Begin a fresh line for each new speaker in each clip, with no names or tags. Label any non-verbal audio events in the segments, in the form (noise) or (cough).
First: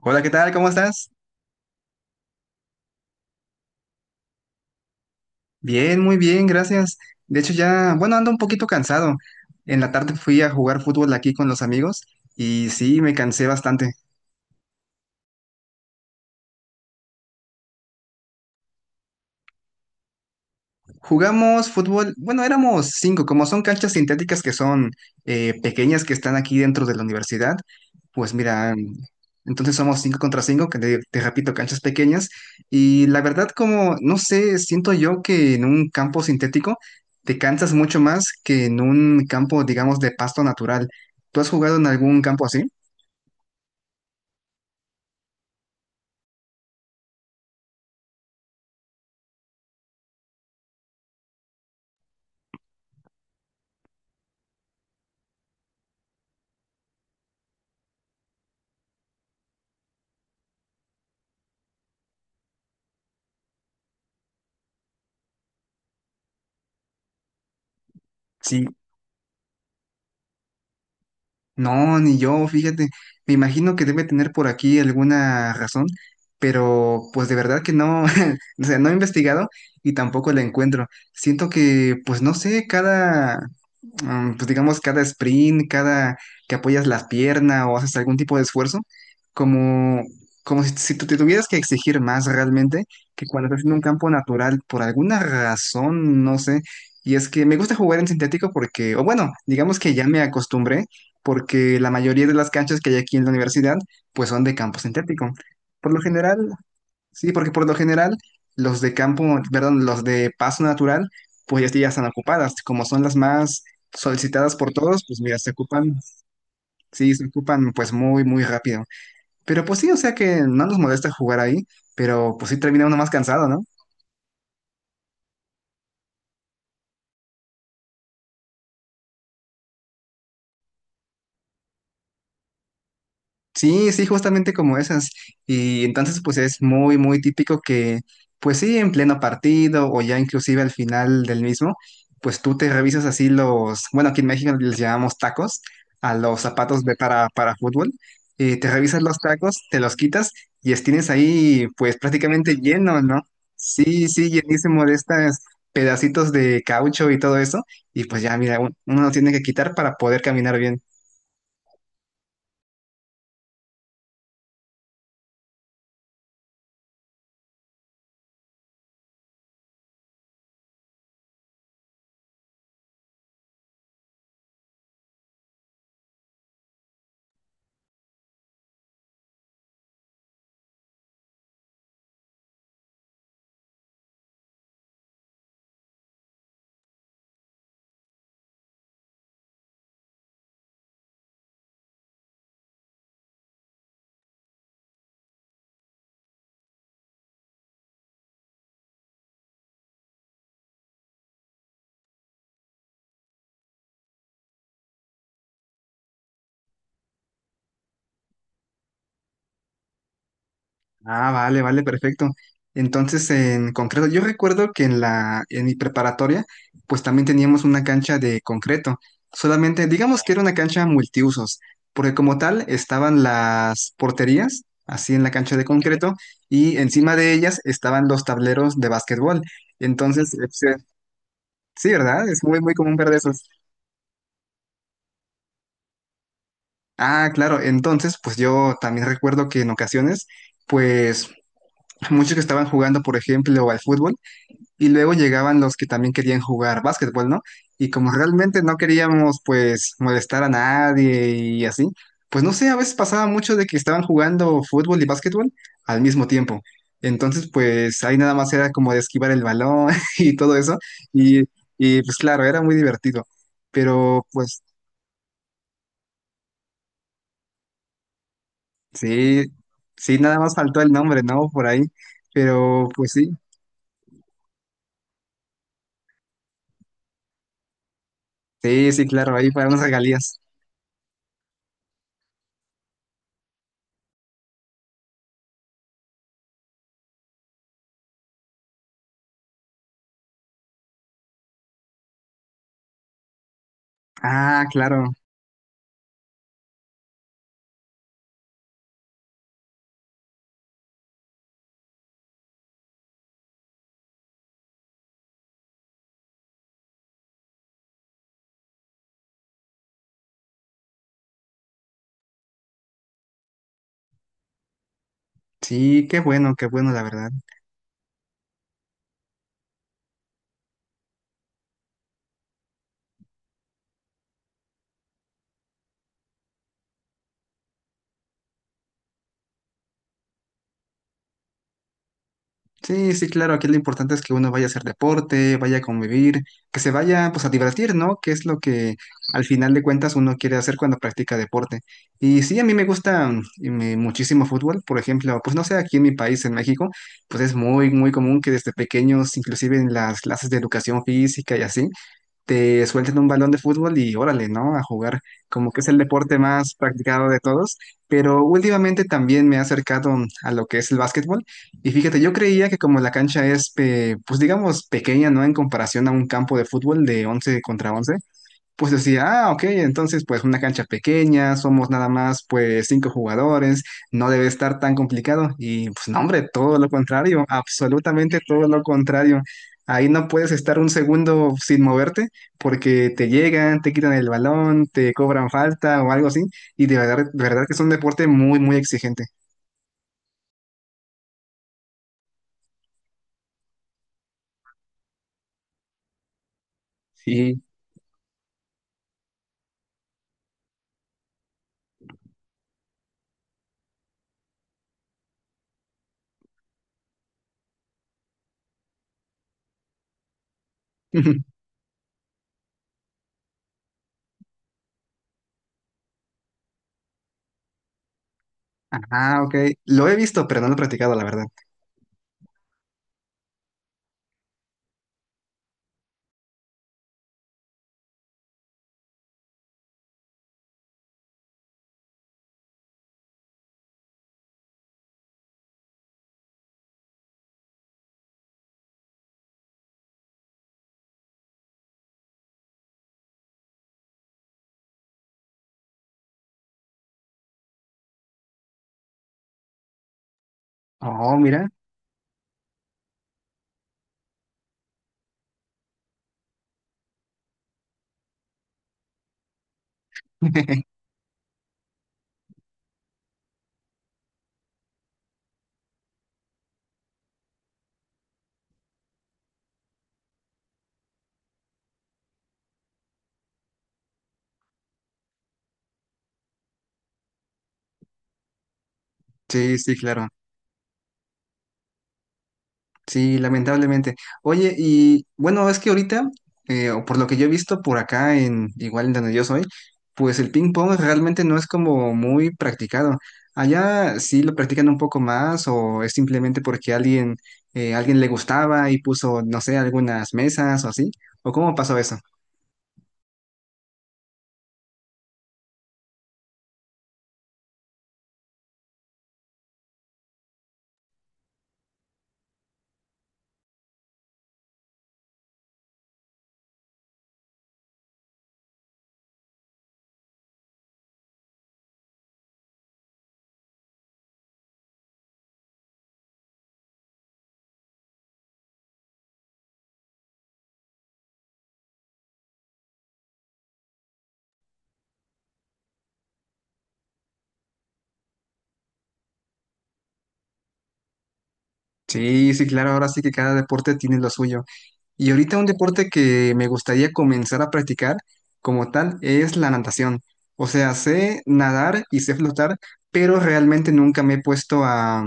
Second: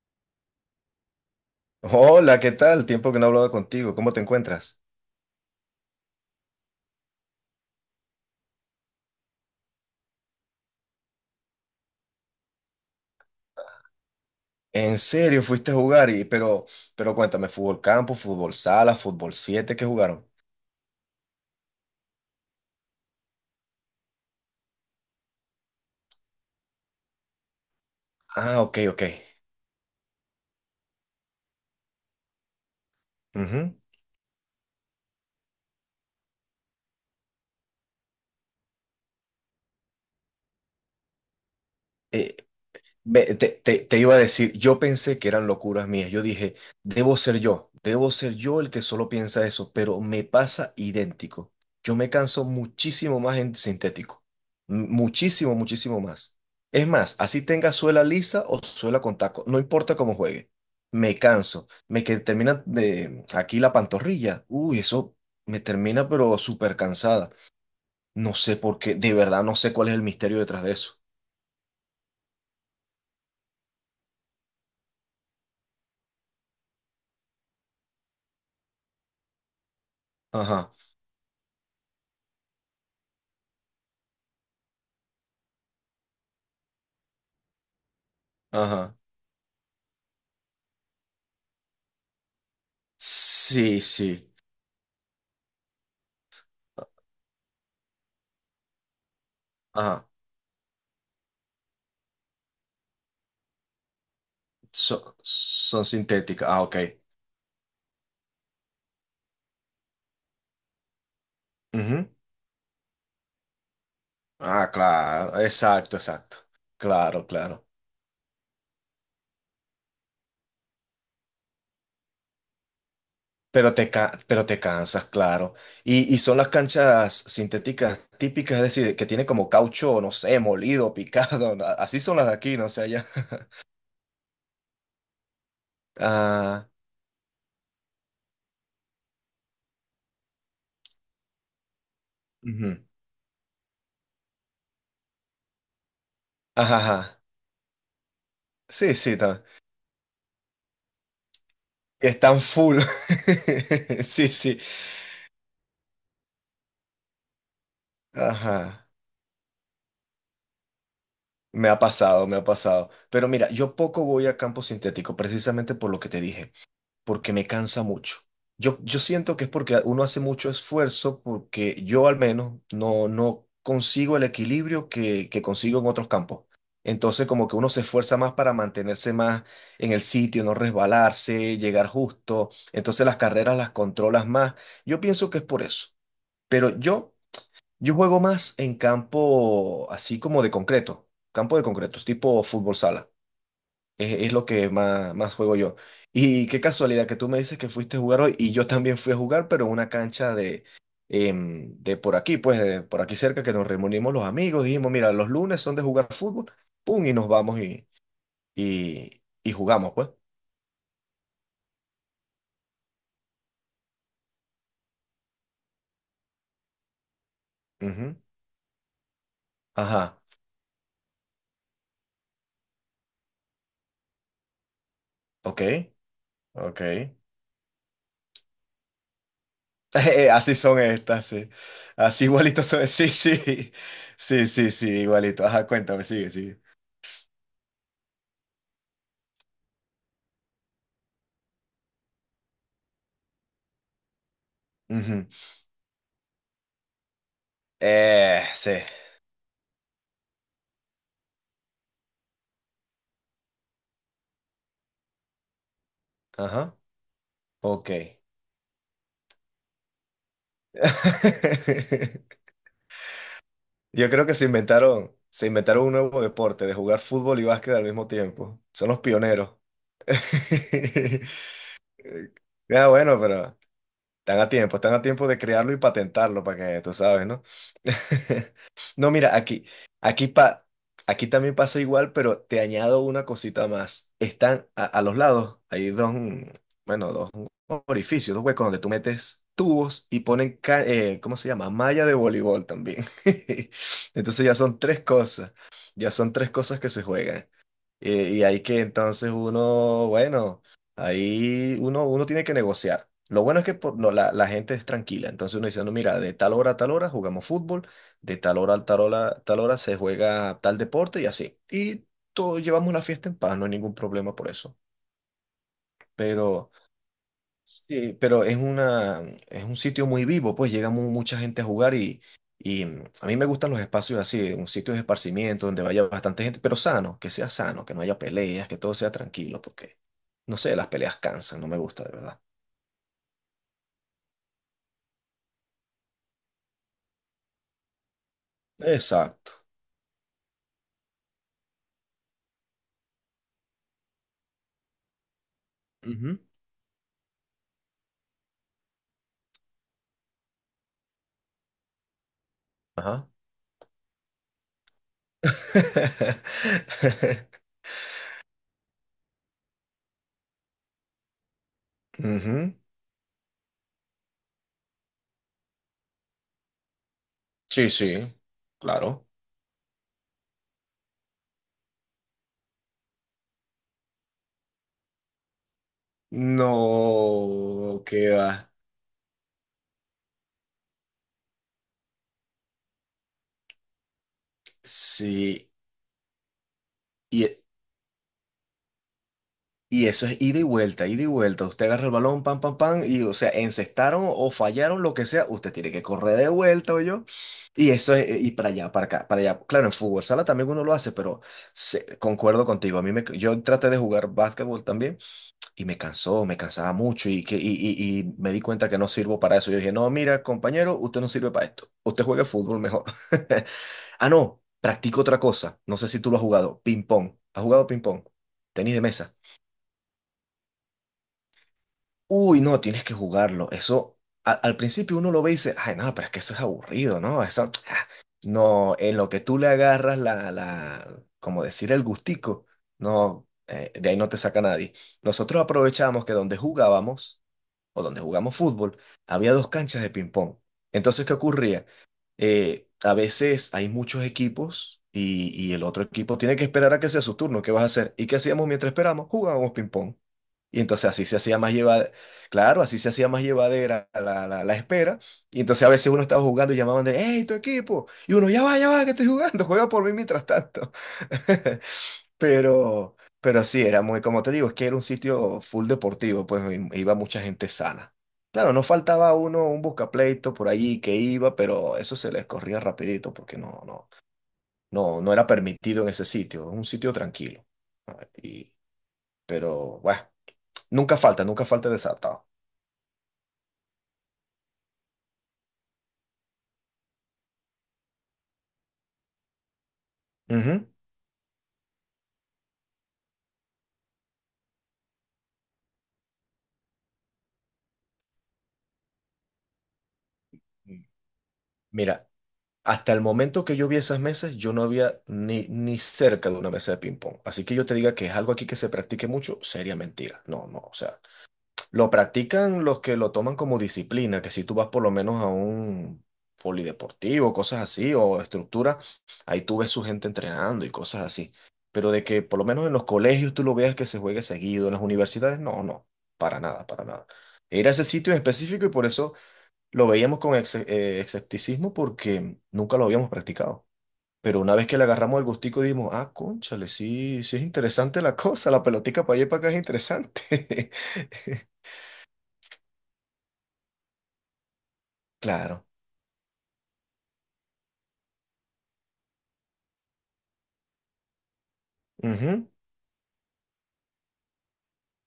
Hola, ¿qué tal? ¿Cómo estás?
Hola, ¿qué tal? Tiempo que no hablaba contigo. ¿Cómo te encuentras?
Bien, muy bien, gracias. De hecho, ya, bueno, ando un poquito cansado. En la tarde fui a jugar fútbol aquí con los amigos y sí, me cansé bastante.
¿En serio fuiste a jugar? Pero cuéntame, ¿fútbol campo, fútbol sala, fútbol siete? ¿Qué jugaron?
Jugamos fútbol, bueno, éramos 5, como son canchas sintéticas que son pequeñas, que están aquí dentro de la universidad. Pues
Ah,
mira,
ok, ok.
entonces somos 5 contra 5, que te repito, canchas pequeñas, y la verdad,
Ujú.
como, no sé, siento yo que en un campo sintético te cansas mucho más que en un campo, digamos, de pasto natural. ¿Tú has jugado en algún
Eh,
campo así?
te iba a decir, yo pensé que eran locuras mías. Yo dije, debo ser yo el que solo piensa eso, pero me pasa idéntico. Yo me canso muchísimo más en sintético. Muchísimo, muchísimo más. Es más, así tenga suela lisa o suela con taco, no importa cómo juegue. Me canso. Me que termina de aquí la pantorrilla. Uy, eso me termina, pero súper cansada. No sé
Sí.
por qué, de verdad no sé cuál es el misterio detrás de eso.
No, ni yo, fíjate, me imagino que debe tener por aquí alguna razón, pero pues de verdad que no, (laughs) o sea, no he investigado y tampoco la
Ajá,
encuentro. Siento que, pues no sé, cada, pues digamos, cada sprint, cada que apoyas las piernas o haces algún tipo de esfuerzo,
ajá.
como, como si tú te tuvieras que exigir más realmente que cuando estás en un
Sí,
campo
sí.
natural, por alguna razón, no sé. Y es que me gusta jugar en sintético porque, o bueno, digamos que
Ah,
ya me acostumbré porque la mayoría de las canchas que hay aquí en la universidad pues son de campo
so-
sintético.
son
Por lo general,
sintéticas. Ah, ok.
sí, porque por lo general los de campo, perdón, los de paso natural, pues ya están
Ujú.
ocupadas, como son las más solicitadas
Ah,
por todos, pues
claro.
mira, se
Exacto,
ocupan,
exacto.
sí,
Claro,
se
claro.
ocupan pues muy, muy rápido. Pero pues sí, o sea, que no nos molesta jugar ahí, pero pues sí termina uno más cansado, ¿no?
Pero te cansas, claro. Y son las canchas sintéticas típicas, es decir, que tienen como caucho, no sé, molido, (laughs) picado. Así son las de aquí, no sé, allá. (laughs)
Sí, sí, justamente como esas. Y entonces, pues es
Ah,
muy, muy típico que, pues sí, en pleno partido o ya inclusive al final del mismo, pues tú te
ujú.
revisas así los, bueno, aquí en México les llamamos tacos a los
Ajá,
zapatos de
ajá.
para fútbol. Y te
Sí,
revisas
sí,
los
ta-
tacos, te los quitas y tienes ahí pues
Están
prácticamente
full.
lleno, ¿no?
(laughs)
Sí,
Sí,
sí,
sí.
llenísimo de estas pedacitos de caucho y todo eso. Y pues ya, mira,
Ajá.
uno lo tiene que quitar para poder caminar bien.
Me ha pasado, me ha pasado. Pero mira, yo poco voy a campo sintético, precisamente por lo que te dije, porque me cansa mucho. Yo siento que es porque uno hace mucho esfuerzo, porque yo al menos no consigo el equilibrio que consigo en otros campos. Entonces, como que uno se esfuerza más para mantenerse más en el sitio, no resbalarse, llegar justo. Entonces, las carreras las controlas más. Yo pienso que es por eso. Pero yo juego más en campo así como de concreto, campo de concreto, tipo fútbol sala. Es lo que más, más juego yo. Y qué casualidad que tú me dices que fuiste a jugar hoy y yo también fui a jugar, pero en una cancha de, de por aquí, pues de por aquí cerca, que nos reunimos los amigos, dijimos, mira, los lunes son de jugar fútbol, pum, y nos vamos y jugamos, pues.
Ah, vale, vale, perfecto. Entonces, en concreto, yo recuerdo que en en mi preparatoria, pues también teníamos una
Ujú.
cancha de concreto. Solamente,
Ajá,
digamos que era una cancha multiusos, porque como tal estaban las porterías así en la cancha
ok,
de concreto, y
ok.
encima de ellas estaban los tableros de básquetbol. Entonces,
Así
este,
son estas, sí.
sí,
Así
¿verdad? Es muy,
igualitos
muy
son. (laughs)
común
Sí,
ver de esos.
sí. Sí, sí, sí, igualito. Ajá, cuéntame, sigue, sigue.
Ah, claro. Entonces, pues yo también recuerdo que en ocasiones, pues muchos que estaban jugando, por ejemplo, al fútbol, y luego
Ujú.
llegaban los que también querían jugar básquetbol, ¿no? Y como realmente no
Sí.
queríamos, pues, molestar a nadie y así, pues no sé, a veces pasaba mucho de que estaban jugando fútbol y básquetbol al mismo tiempo.
Ajá.
Entonces
Ok.
pues ahí nada más era como de esquivar el balón (laughs) y todo eso. Y, y pues claro,
(laughs)
era muy divertido.
Yo
Pero
creo que se
pues
inventaron, se inventaron un nuevo deporte de jugar fútbol y básquet al mismo tiempo. Son los
sí,
pioneros.
sí, nada más faltó
(laughs)
el nombre, ¿no? Por ahí.
Ah,
Pero pues
bueno,
sí,
pero están a tiempo de crearlo y patentarlo para que tú sabes, ¿no? (laughs)
sí, sí,
No,
claro,
mira,
ahí para unas
aquí,
regalías.
pa, aquí también pasa igual, pero te añado una cosita más. Están a los lados, hay dos, bueno, dos orificios, dos huecos donde tú metes tubos y ponen, ¿cómo se llama? Malla de voleibol también. (laughs) Entonces ya
Ah,
son tres
claro.
cosas, ya son tres cosas que se juegan. Y ahí que entonces uno, bueno, ahí uno tiene que negociar. Lo bueno es que no, la gente es tranquila. Entonces uno dice, no, mira, de tal hora a tal hora jugamos fútbol, de tal hora a tal hora se juega tal deporte y así. Y todos llevamos la fiesta en paz, no hay ningún problema por eso.
Sí, qué
Pero
bueno, la verdad.
sí, pero es una, es un sitio muy vivo, pues llega mucha gente a jugar y a mí me gustan los espacios así, un sitio de esparcimiento donde vaya bastante gente, pero sano, que sea sano, que no haya peleas, que todo sea tranquilo, porque, no sé, las peleas cansan, no me gusta, de verdad.
Sí, sí, claro, aquí lo importante es que uno vaya a hacer deporte, vaya a convivir, que se vaya pues a divertir, ¿no? Que es lo que al
Exacto.
final de cuentas uno quiere hacer cuando practica deporte. Y sí, a mí me gusta y muchísimo fútbol, por ejemplo, pues no sé, aquí en mi
Ujú.
país, en México, pues es muy, muy común que desde pequeños, inclusive en las clases de educación física y así, te suelten
Ajá.
un balón de fútbol y órale, ¿no? A jugar, como que es el deporte más practicado de
(laughs)
todos. Pero últimamente también me he acercado a lo que es el básquetbol y fíjate, yo creía
Ujú.
que como la cancha es, pues digamos, pequeña, ¿no?, en comparación a un campo de fútbol de once
Sí,
contra
sí,
once pues decía,
claro.
ah, ok, entonces pues una cancha pequeña, somos nada más pues 5 jugadores, no debe estar tan complicado. Y pues no, hombre, todo lo contrario,
No, qué
absolutamente todo
va.
lo contrario. Ahí no puedes estar un segundo sin moverte porque te llegan, te quitan el balón, te cobran
Sí,
falta o algo así. Y de verdad, de
y
verdad, que es un deporte muy, muy exigente.
Y eso es ida y vuelta, ida y vuelta. Usted agarra el balón, pam, pam, pam, y o sea, encestaron o fallaron, lo que sea, usted tiene que correr de vuelta, o yo.
Sí.
Y eso es, y para allá, para acá, para allá. Claro, en fútbol sala también uno lo hace, pero concuerdo contigo. A mí me, yo traté de jugar básquetbol también y me cansó, me cansaba mucho y me di cuenta que no sirvo para eso. Yo dije, no, mira, compañero, usted no sirve
(laughs)
para esto. Usted juegue fútbol mejor. (laughs) Ah, no, practico otra cosa. No sé si tú lo has jugado. Ping pong. ¿Has jugado ping pong? Tenis de mesa.
Ah, ok. Lo he visto, pero no lo he practicado, la verdad.
Uy, no, tienes que jugarlo. Eso, al principio uno lo ve y dice, ay, no, pero es que eso es aburrido, ¿no? Eso, (tsk) no, en lo que tú le agarras como decir, el gustico, no, de ahí no te saca nadie. Nosotros aprovechamos que donde jugábamos, o donde jugamos fútbol, había dos canchas de ping-pong. Entonces, ¿qué ocurría? A veces hay muchos equipos y el otro equipo tiene que esperar a que sea su turno. ¿Qué vas a hacer? ¿Y qué hacíamos mientras esperamos? Jugábamos ping-pong. Y entonces así
Oh,
se hacía
mira.
más llevadera, claro, así se hacía más llevadera la espera. Y entonces a veces uno estaba jugando y llamaban de, hey, tu equipo. Y uno, ya va, que estoy jugando, (laughs) juega por mí mientras tanto.
(laughs)
(laughs) Pero, pero sí, era muy, como te digo, es que era un sitio full deportivo, pues iba mucha gente sana. Claro, no faltaba uno, un buscapleito por allí que iba, pero eso se les corría rapidito porque no era permitido en ese sitio, es un sitio tranquilo. Ah, y,
Sí, sí,
pero bueno,
claro.
nunca falta, nunca falta el desatado.
Sí, lamentablemente. Oye, y bueno, es que ahorita, o por lo que yo he visto por acá en, igual en donde yo soy, pues el ping
Ujú.
pong realmente no es como muy practicado. Allá sí lo practican un poco más, o es simplemente porque alguien, alguien le gustaba y puso, no sé, algunas mesas o así. ¿O cómo pasó eso?
Mira, hasta el momento que yo vi esas mesas, yo no había ni cerca de una mesa de ping-pong. Así que yo te diga que es algo aquí que se practique mucho, sería mentira. No, no, o sea. Lo practican los que lo toman como disciplina, que si tú vas por lo menos a un polideportivo, cosas así, o estructura, ahí tú ves su gente entrenando y cosas así. Pero de que por lo menos en los colegios tú lo veas que se juegue seguido, en las universidades, no, no, para nada, para nada. Era ese sitio en específico y por eso lo veíamos con escepticismo porque nunca lo habíamos practicado. Pero una vez que le agarramos el gustico, dijimos, ah, cónchale, sí, sí es interesante la cosa, la pelotica para allá y para acá es interesante. (laughs)
Sí, sí, claro, ahora sí que cada deporte tiene lo suyo. Y ahorita un
Claro.
deporte que me gustaría comenzar a practicar como tal es la natación. O sea, sé nadar y sé
Ujú.
flotar, pero realmente nunca me he puesto a,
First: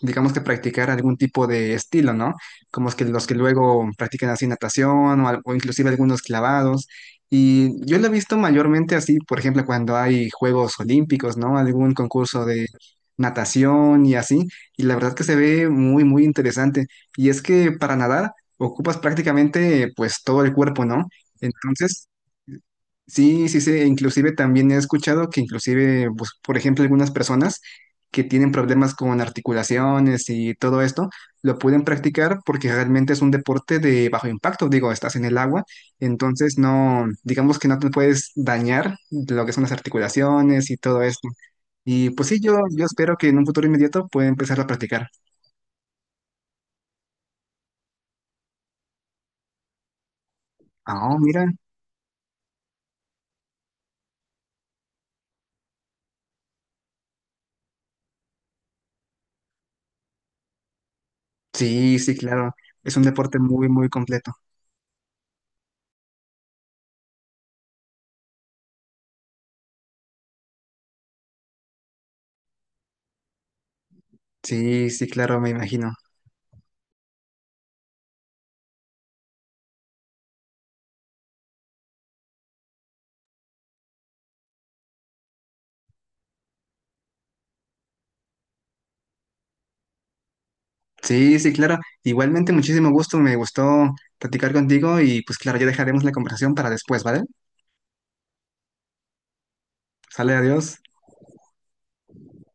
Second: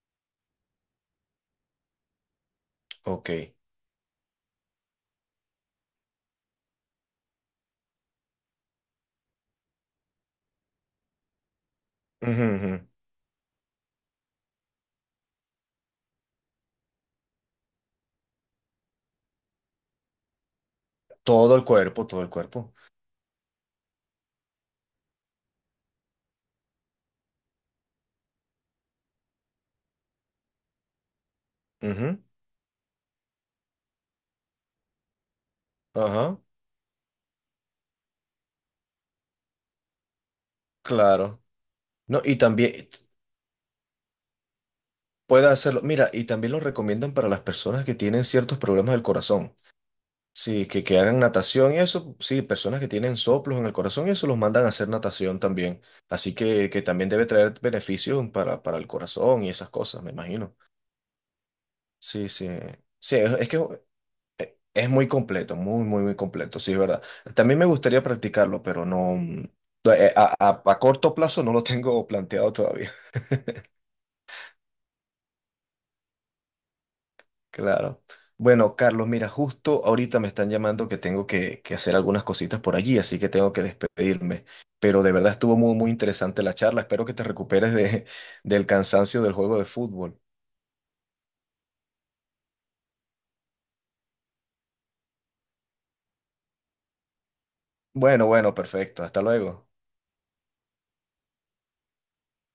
digamos, que practicar algún tipo de estilo, ¿no? Como es que los que
Ok.
luego practican así natación o, o inclusive algunos clavados. Y yo lo he visto mayormente así, por ejemplo, cuando hay Juegos Olímpicos, ¿no? Algún
Ujú,
concurso de
ujú.
natación y así. Y la verdad que se ve muy, muy interesante. Y es que para nadar ocupas prácticamente pues todo el cuerpo, ¿no?
Todo el cuerpo,
Entonces,
todo el cuerpo.
sí, sí, sí, inclusive también he escuchado que inclusive, pues, por ejemplo, algunas personas que tienen problemas con articulaciones y todo esto, lo pueden
Ujú.
practicar porque realmente es un deporte de bajo impacto, digo, estás en el agua,
Ajá.
entonces no, digamos, que no te puedes dañar lo que son las articulaciones y todo esto.
Claro.
Y
No,
pues
y
sí, yo
también
espero que en un futuro inmediato pueda empezar a practicar.
puede hacerlo. Mira, y también lo recomiendan para las personas que tienen ciertos problemas del corazón. Sí, que
Ah,
hagan
mira,
natación y eso. Sí, personas que tienen soplos en el corazón y eso los mandan a hacer natación también. Así que también debe traer beneficios para el corazón y esas cosas, me imagino.
sí, sí,
Sí, sí.
claro, es un
Sí,
deporte
es que
muy, muy completo.
es muy completo, muy, muy, muy completo, sí, es verdad. También me gustaría practicarlo, pero no, a, a corto plazo no lo tengo planteado todavía. (laughs)
Sí, sí, claro, me imagino.
Claro. Bueno, Carlos, mira, justo ahorita me están llamando que tengo que hacer algunas cositas por allí, así que tengo que despedirme. Pero de verdad estuvo muy, muy interesante la charla. Espero que te recuperes de, (laughs) del cansancio del juego de fútbol.
Sí, sí, claro. Igualmente, muchísimo gusto, me gustó platicar contigo y pues claro, ya dejaremos la conversación para después, ¿vale?
Bueno, bueno, perfecto. Hasta luego.
Sale, adiós.